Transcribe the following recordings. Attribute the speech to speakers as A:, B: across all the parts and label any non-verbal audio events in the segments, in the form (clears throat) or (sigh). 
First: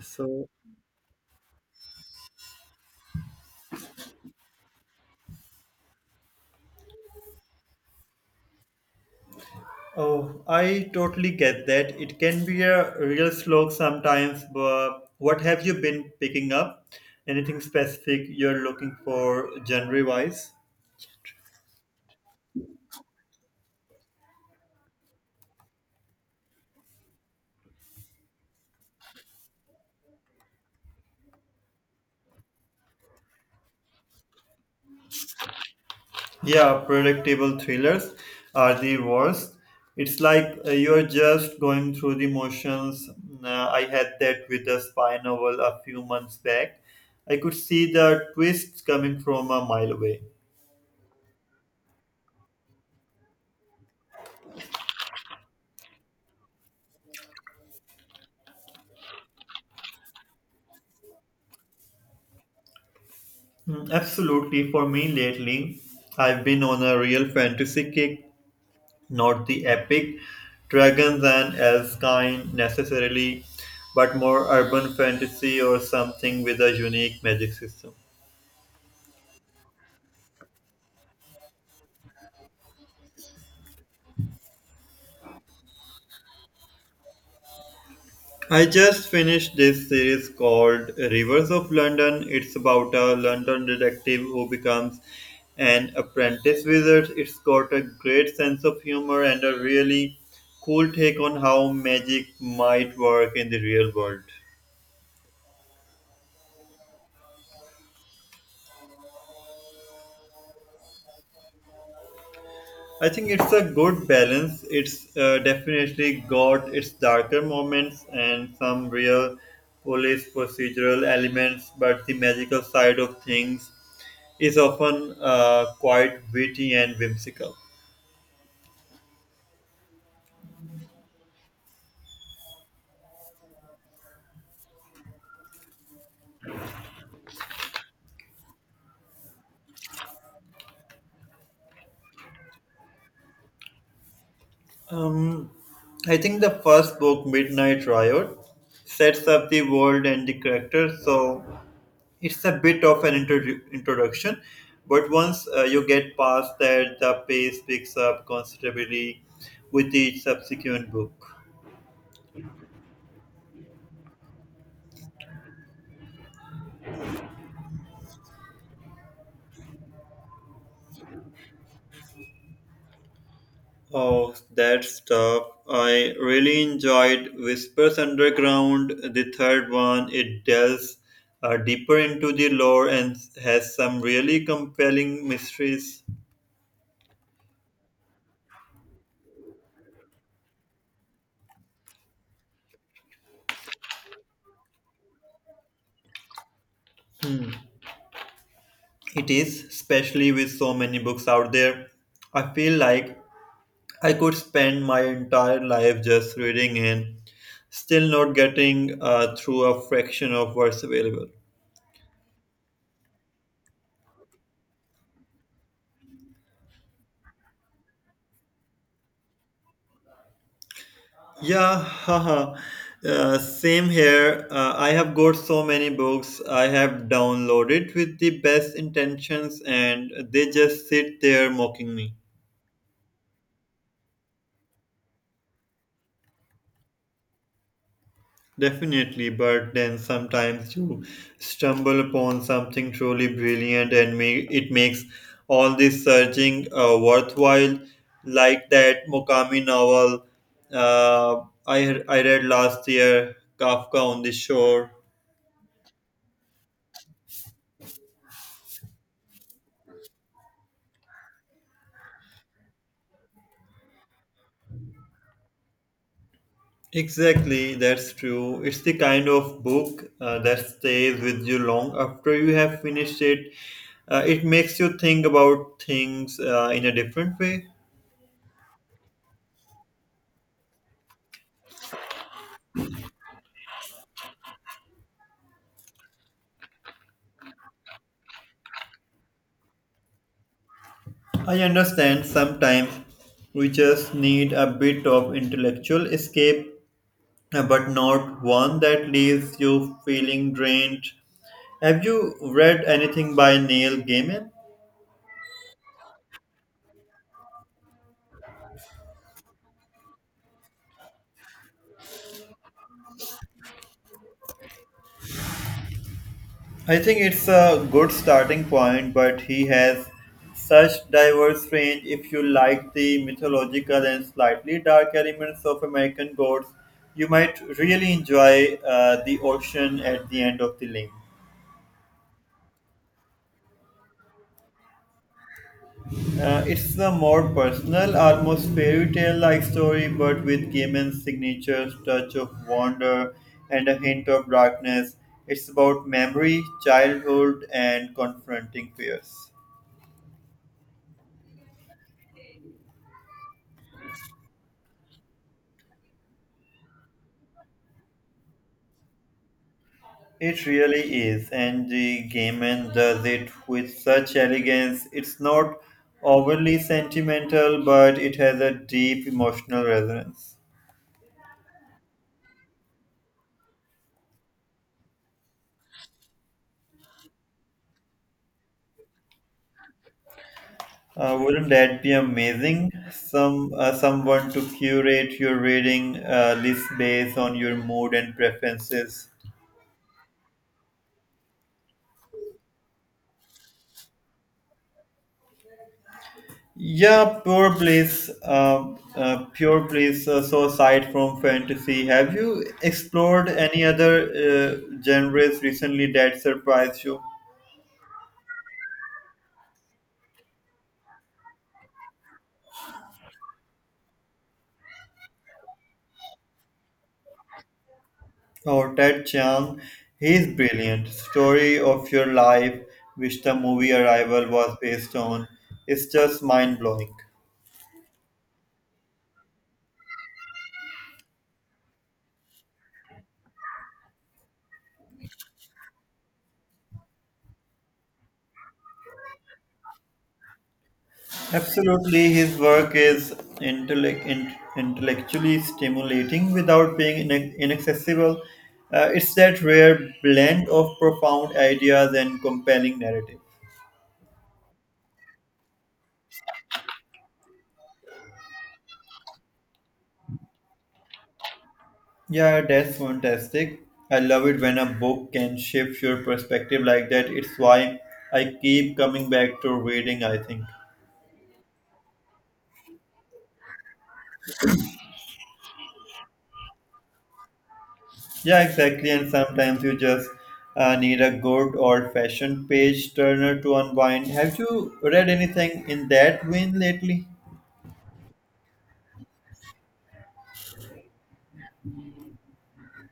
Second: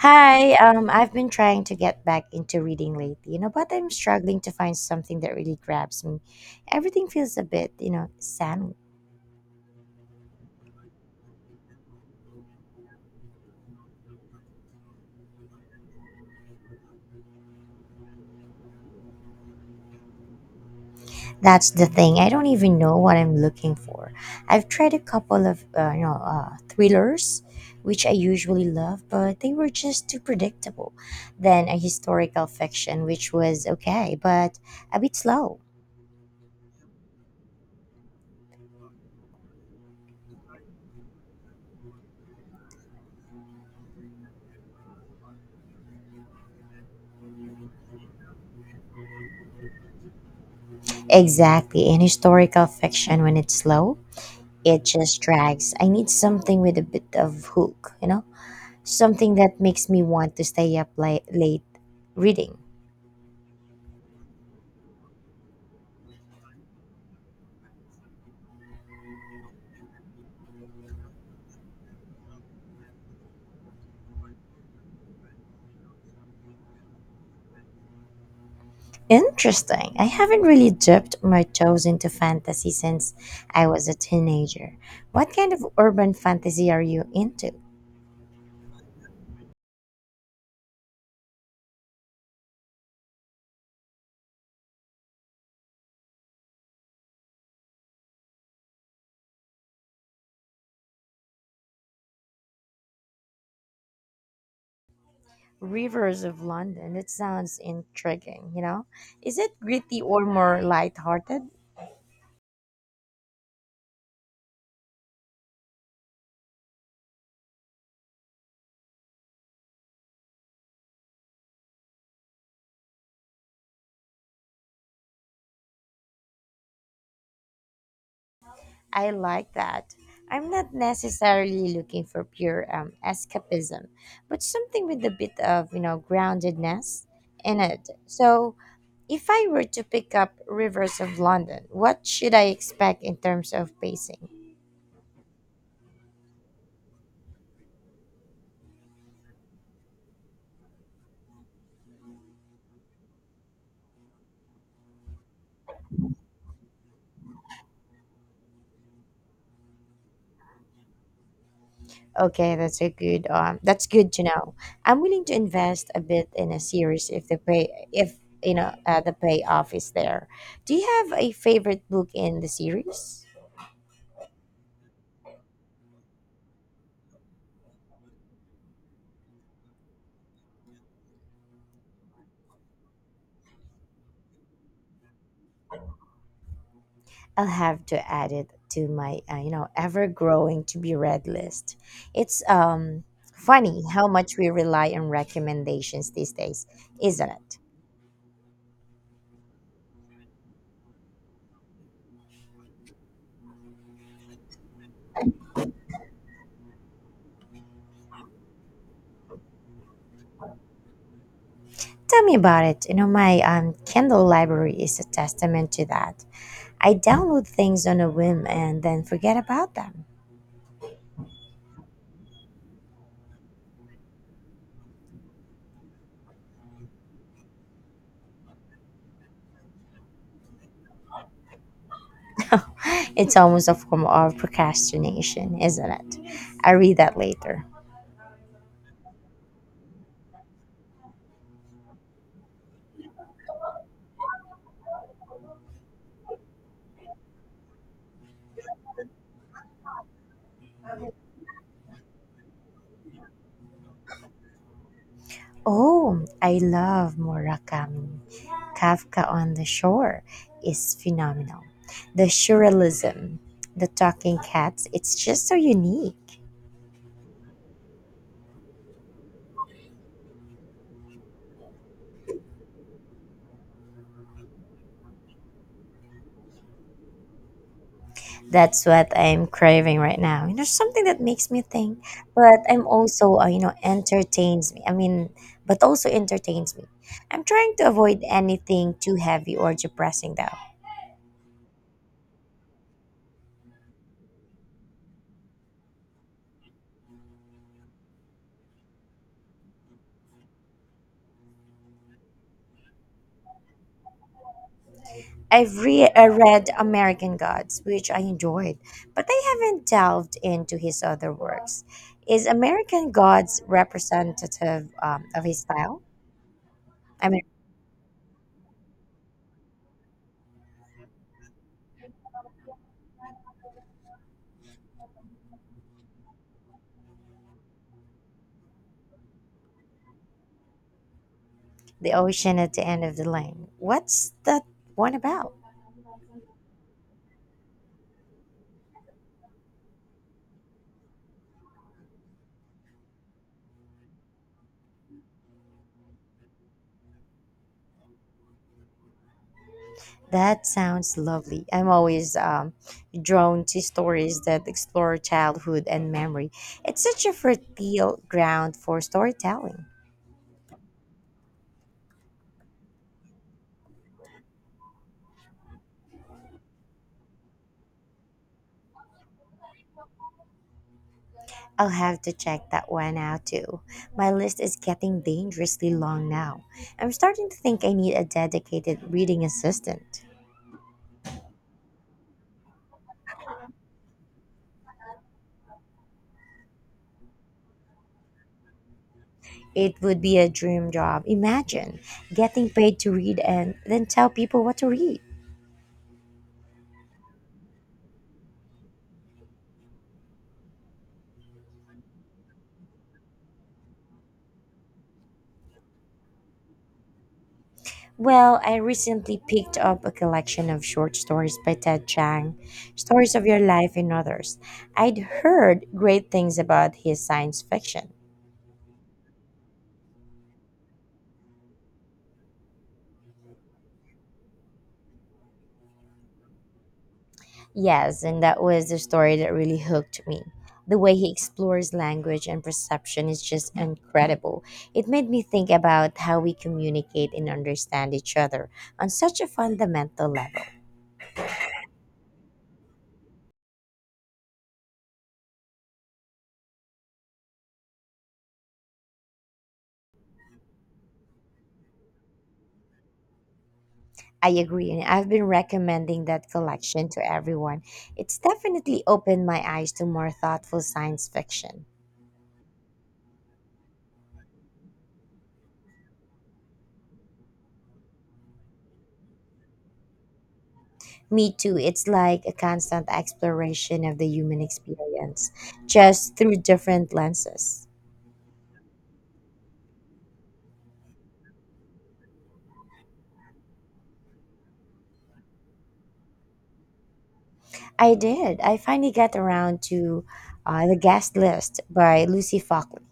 A: So,
B: um, I've been trying to get back into reading lately, you know, but I'm struggling to find something that really grabs me. Everything feels a bit, you know, sandwich.
A: oh, I totally get that. It can be a real slog sometimes, but what have you been picking up? Anything specific you're looking for genre wise?
B: That's the thing. I don't even know what I'm looking for. I've tried a couple of, thrillers, which I usually love, but they were just too predictable. Then a historical fiction, which was okay, but a bit slow.
A: Yeah, predictable thrillers are the worst. It's like you're just going through the motions. I had that with a spy novel a few months back. I could see the twists coming from a mile away.
B: Exactly, in historical fiction, when it's slow it just drags. I need something with a bit of hook, you know? Something that makes me want to stay up late reading.
A: Mm, absolutely. For me lately, I've been on a real fantasy kick, not the epic dragons and elves kind necessarily, but more urban fantasy or something with a unique magic system.
B: Interesting. I haven't really dipped my toes into fantasy since I was a teenager. What kind of urban fantasy are you into?
A: I just finished this series called Rivers of London. It's about a London detective who becomes an apprentice wizard. It's got a great sense of humor and a really cool take on how magic might work in the real world.
B: Rivers of London. It sounds intriguing, you know? Is it gritty or more lighthearted?
A: I think it's a good balance. It's definitely got its darker moments and some real police procedural elements, but the magical side of things is often quite witty and whimsical.
B: I like that. I'm not necessarily looking for pure escapism, but something with a bit of, you know, groundedness in it. So, if I were to pick up Rivers of London, what should I expect in terms of pacing?
A: Um, I think the first book, Midnight Riot, sets up the world and the characters, so it's a bit of an introduction. But once you get past that, the pace picks up considerably with each subsequent book.
B: Okay, that's a good that's good to know. I'm willing to invest a bit in a series if the pay if you know the payoff is there. Do you have a favorite book in the series?
A: Oh, that stuff, I really enjoyed Whispers Underground, the third one. It delves deeper into the lore and has some really compelling mysteries.
B: I'll have to add it to my, ever growing to be read list. It's funny how much we rely on recommendations these days, isn't it?
A: It is, especially with so many books out there. I feel like I could spend my entire life just reading and still not getting through a fraction of what's available.
B: Tell me about it. You know, my Kindle library is a testament to that. I download things on a whim and then forget about them.
A: Yeah, haha. Same here. I have got so many books I have downloaded with the best intentions and they just sit there mocking me.
B: (gasps) (laughs) It's almost a form of procrastination, isn't it? I read that later.
A: Definitely, but then sometimes you stumble upon something truly brilliant and it makes all this searching worthwhile, like that Murakami novel uh, I read last year, Kafka on the Shore.
B: Oh, I love Murakami. Kafka on the Shore is phenomenal. The surrealism, the talking cats, it's just so unique.
A: Exactly, that's true. It's the kind of book that stays with you long after you have finished it. It makes you think about things in a different way.
B: That's what I'm craving right now. You know, something that makes me think, but I'm also, you know, entertains me. I mean, but also entertains me. I'm trying to avoid anything too heavy or depressing, though.
A: I understand, sometimes we just need a bit of intellectual escape, but not one that leaves you feeling drained. Have you read anything by Neil Gaiman?
B: I've read American Gods, which I enjoyed, but I haven't delved into his other works. Is American Gods representative of his style?
A: I think
B: I mean,
A: it's a good starting point, but he has such diverse range. If you like the mythological and slightly dark elements of American Gods, you might really enjoy The Ocean at the End of the Lane.
B: The Ocean at the End of the Lane. What's that one about?
A: It's a more personal, almost fairy tale like story, but with Gaiman's signature touch of wonder and a hint of darkness. It's about memory, childhood, and confronting fears.
B: That sounds lovely. I'm always drawn to stories that explore childhood and memory. It's such a fertile ground for storytelling.
A: It really is, and the Gaiman does it with such elegance. It's not overly sentimental, but it has a deep emotional resonance.
B: I'll have to check that one out too. My list is getting dangerously long now. I'm starting to think I need a dedicated reading assistant.
A: Wouldn't that be amazing? Someone to curate your reading list based on your mood and preferences.
B: It would be a dream job. Imagine getting paid to read and then tell people what to read.
A: Yeah, pure bliss. Pure bliss. So aside from fantasy, have you explored any other genres recently that surprised you?
B: Well, I recently picked up a collection of short stories by Ted Chiang, Stories of Your Life and Others. I'd heard great things about his science fiction.
A: Oh, Ted Chiang, he's brilliant. Story of Your Life, which the movie Arrival was based on, is just mind blowing.
B: Yes, and that was the story that really hooked me. The way he explores language and perception is just incredible. It made me think about how we communicate and understand each other on such a fundamental level.
A: Absolutely, his work is intellectually stimulating without being inaccessible. It's that rare blend of profound ideas and compelling narrative.
B: I agree, and I've been recommending that collection to everyone. It's definitely opened my eyes to more thoughtful science fiction.
A: Yeah, that's fantastic. I love it when a book can shift your perspective like that. It's why I keep coming back to reading, I think.
B: Me too, it's like a constant exploration of the human experience, just through different lenses.
A: Yeah, exactly. And sometimes you just need a good old fashioned page turner to unwind. Have you read anything in that vein lately?
B: I did. I finally got around to The Guest List by Lucy Falkley.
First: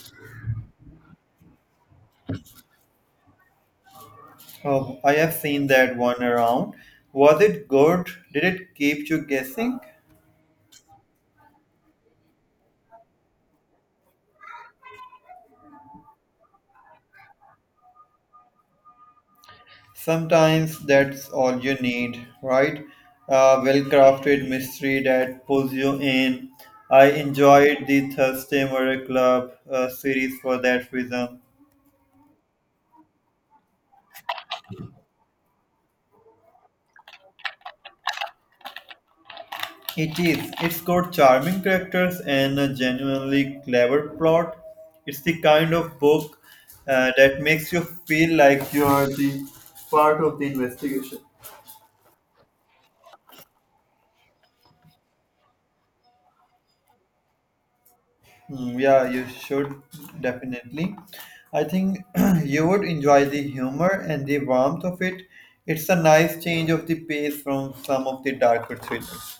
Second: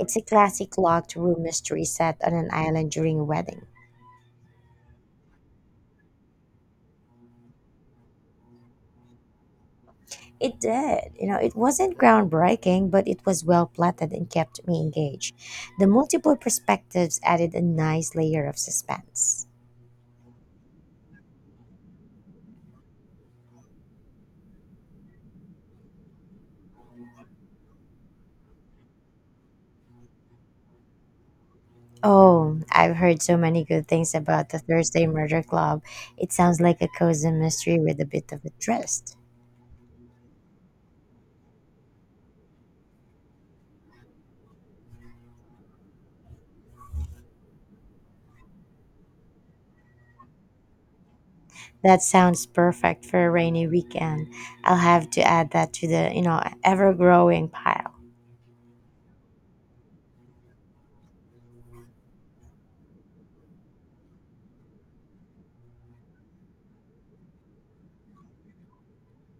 B: It's a classic locked room mystery set on an island during a wedding.
A: Oh, I have seen that one around. Was it good? Did it keep you guessing?
B: It did. You know, it wasn't groundbreaking, but it was well plotted and kept me engaged. The multiple perspectives added a nice layer of suspense.
A: Sometimes that's all you need, right? A well crafted mystery that pulls you in. I enjoyed the Thursday Murder Club series for that reason.
B: Oh, I've heard so many good things about the Thursday Murder Club. It sounds like a cozy mystery with a bit of a twist.
A: It is. It's got charming characters and a genuinely clever plot. It's the kind of book that makes you feel like you are the part of the investigation.
B: That sounds perfect for a rainy weekend. I'll have to add that to the, ever-growing pile.
A: Mm, yeah, you should definitely. I think (clears throat) you would enjoy the humor and the warmth of it. It's a nice change of the pace from some of the darker thrillers.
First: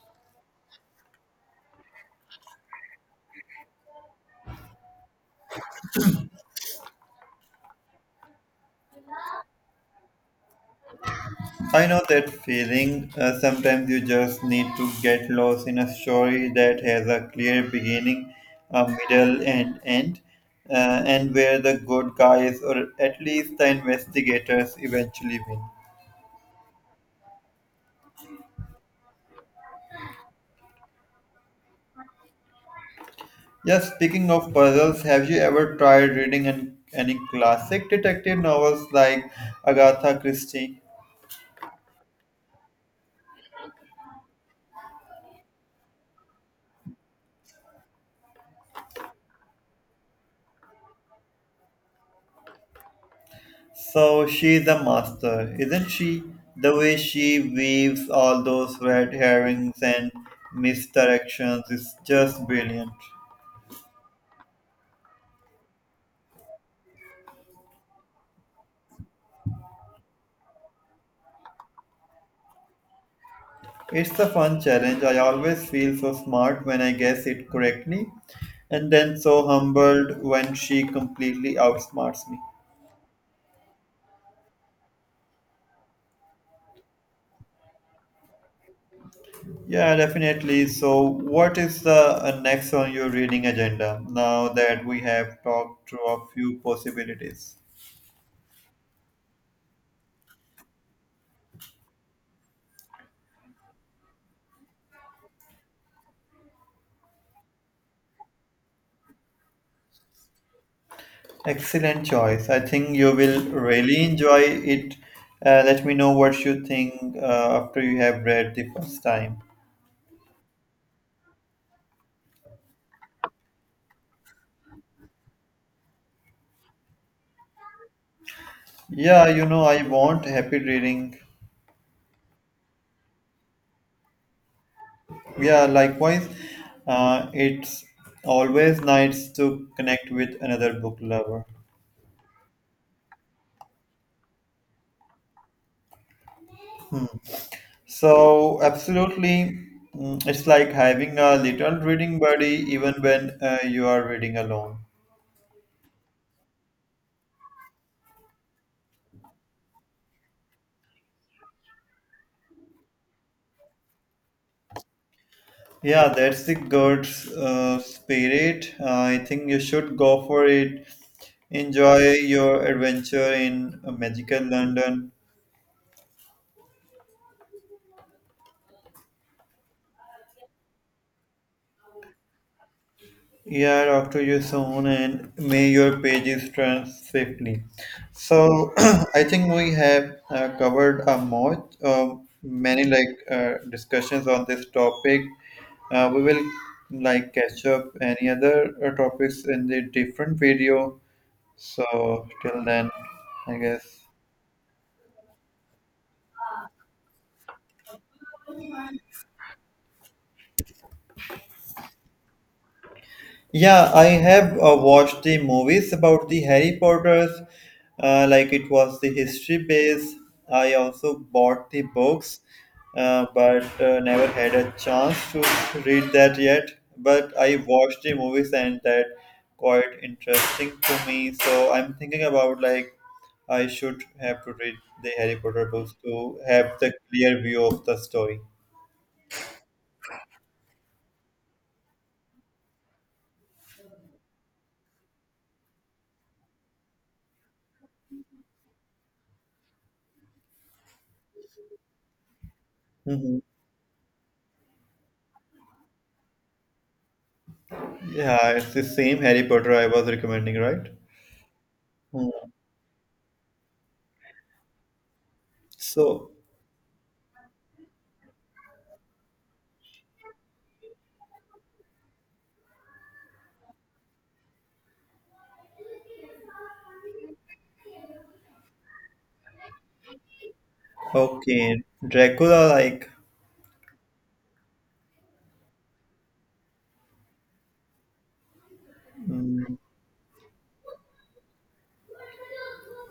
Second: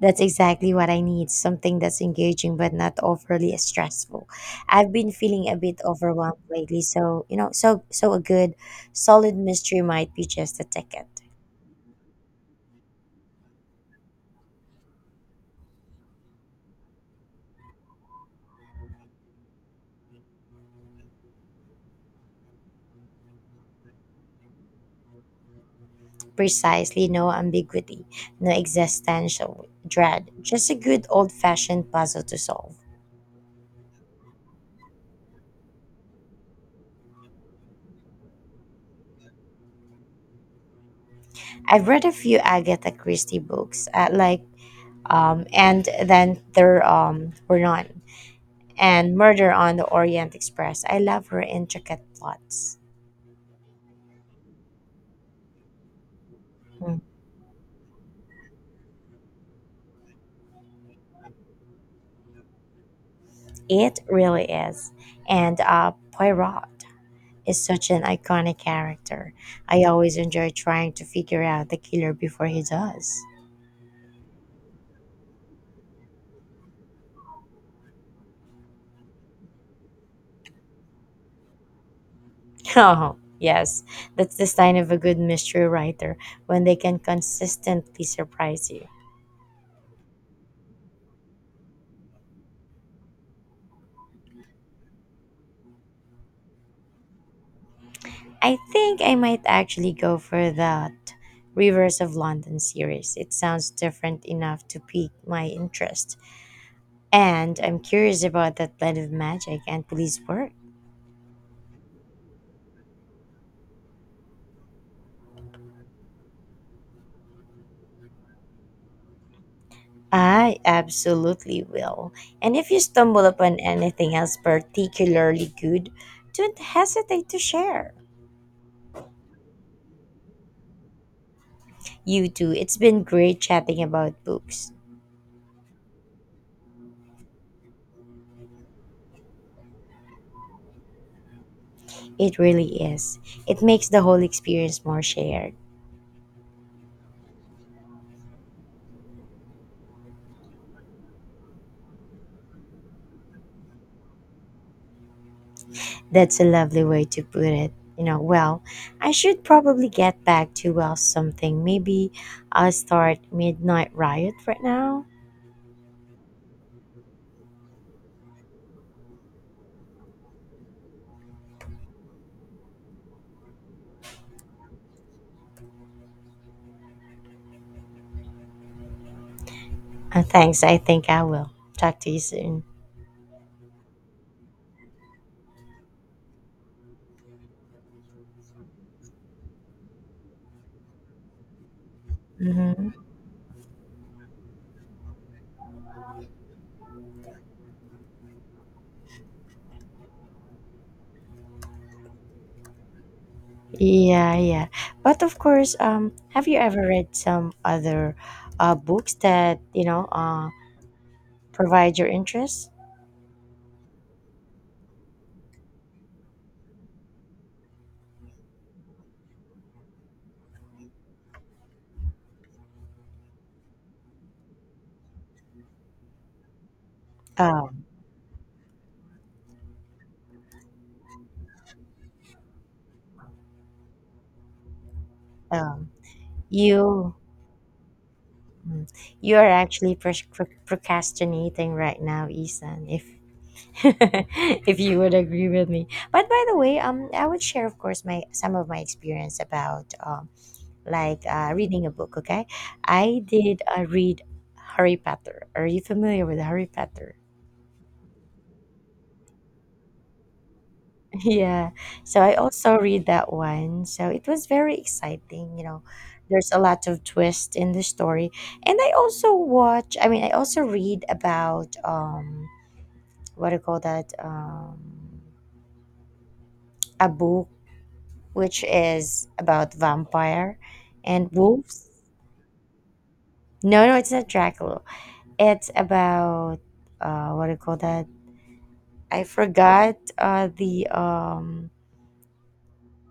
B: That's exactly what I need, something that's engaging but not overly stressful. I've been feeling a bit overwhelmed lately, so a good solid mystery might be just the ticket.
A: I know that feeling. Sometimes you just need to get lost in a story that has a clear beginning, a middle, and end, and where the good guys or at least the investigators eventually win.
B: Precisely, no ambiguity, no existential dread, just a good old-fashioned puzzle to solve.
A: Yeah, speaking of puzzles, have you ever tried reading any classic detective novels like Agatha Christie?
B: I've read a few Agatha Christie books, like and then there were none. And Murder on the Orient Express. I love her intricate plots.
A: So she's a master, isn't she? The way
B: Mm.
A: she weaves all those red herrings and misdirections is just brilliant.
B: It really is. And Poirot is such an iconic character. I always enjoy trying to figure out the killer before he does. (laughs)
A: It's a fun challenge. I always feel so smart when I guess it correctly, and then so humbled when she completely outsmarts me.
B: Oh, yes, that's the sign of a good mystery writer when they can consistently surprise you.
A: Yeah, definitely. So, what is the next on your reading agenda now that we have talked through a few possibilities?
B: I think I might actually go for that Rivers of London series. It sounds different enough to pique my interest. And I'm curious about that blend of magic and police work.
A: Excellent choice. I think you will really enjoy it. Let me know what you think after you have read the first time.
B: I absolutely will. And if you stumble upon anything else particularly good, don't hesitate to share.
A: Yeah, you know, I want happy reading.
B: You too. It's been great chatting about books.
A: Yeah, likewise. It's always nice to connect with another book lover.
B: It really is. It makes the whole experience more shared.
A: So, absolutely, mm, it's like having a little reading buddy even when you are reading alone.
B: That's a lovely way to put it. You know, well, I should probably get back to well something. Maybe I'll start Midnight Riot right now.
A: Yeah, that's the good spirit. I think you should go for it. Enjoy your adventure in magical London.
B: Thanks, I think I will. Talk to you soon.
A: Yeah, talk to you soon, and may your pages turn safely. So (clears throat) I think we have covered a much many
B: Hmm.
A: like discussions on this topic. We will like catch up any other topics in the different video. So till then, I guess.
B: Yeah, yeah. But of course, have you ever read some other books that, provide your interest?
A: Yeah, I have watched the movies about the Harry Potters, like it was the history base. I also bought the books, but never had a chance to read that yet. But I
B: Um,
A: watched the movies, and that quite interesting to me. So I'm thinking about like I should have to read the Harry Potter
B: um,
A: books to have the
B: you
A: clear view of the story.
B: mm, you are actually procrastinating right now, Isan. If (laughs) If you would agree with me. But by the way, I would share, of course, my some of my experience about reading a book. Okay, I
A: Hmm.
B: did uh, read Harry Potter. Are you familiar with Harry Potter?
A: Yeah, it's the same Harry Potter I was recommending, right?
B: (laughs) Yeah. So I also read that one. So it was very exciting. You know,
A: So,
B: there's a lot of twist in the story, and I also watch. I mean, I also read about what do you call that? A book which is about vampire and
A: okay,
B: wolves.
A: Dracula, like,
B: No, no, it's not Dracula. It's about what do you call that? I
A: mm,
B: forgot the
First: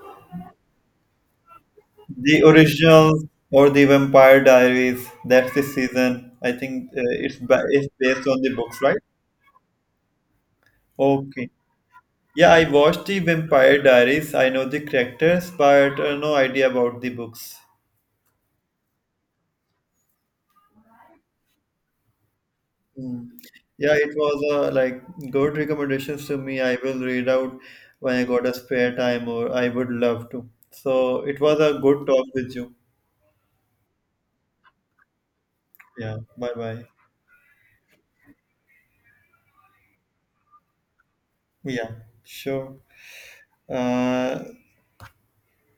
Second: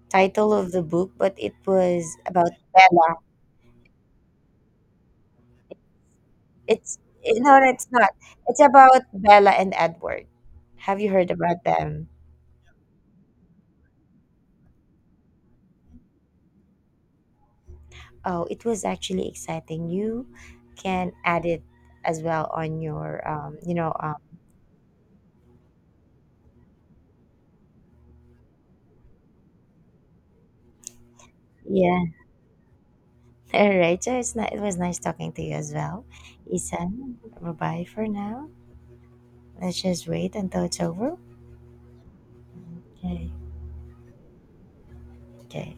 B: title of the book, but it was
A: the
B: about
A: original
B: Bella.
A: or the Vampire Diaries, that's the season. I think
B: It's No, no, it's
A: it's
B: not.
A: based on the
B: It's
A: books, right?
B: about Bella and Edward. Have you heard
A: Okay.
B: about them?
A: Yeah, I watched the Vampire Diaries. I know the characters, but no idea about the books.
B: Oh, it was actually exciting. You can add it as well on your,
A: Mm. Yeah, it was like good recommendations to me. I will read out when I got a spare time, or I would love to. So it was a
B: yeah.
A: good talk with you.
B: All right. So it's not, It was nice talking to you as well.
A: Yeah, bye bye.
B: Isan, bye for now. Let's just wait until it's over.
A: Yeah, sure.
B: Okay.
A: Uh,
B: Okay.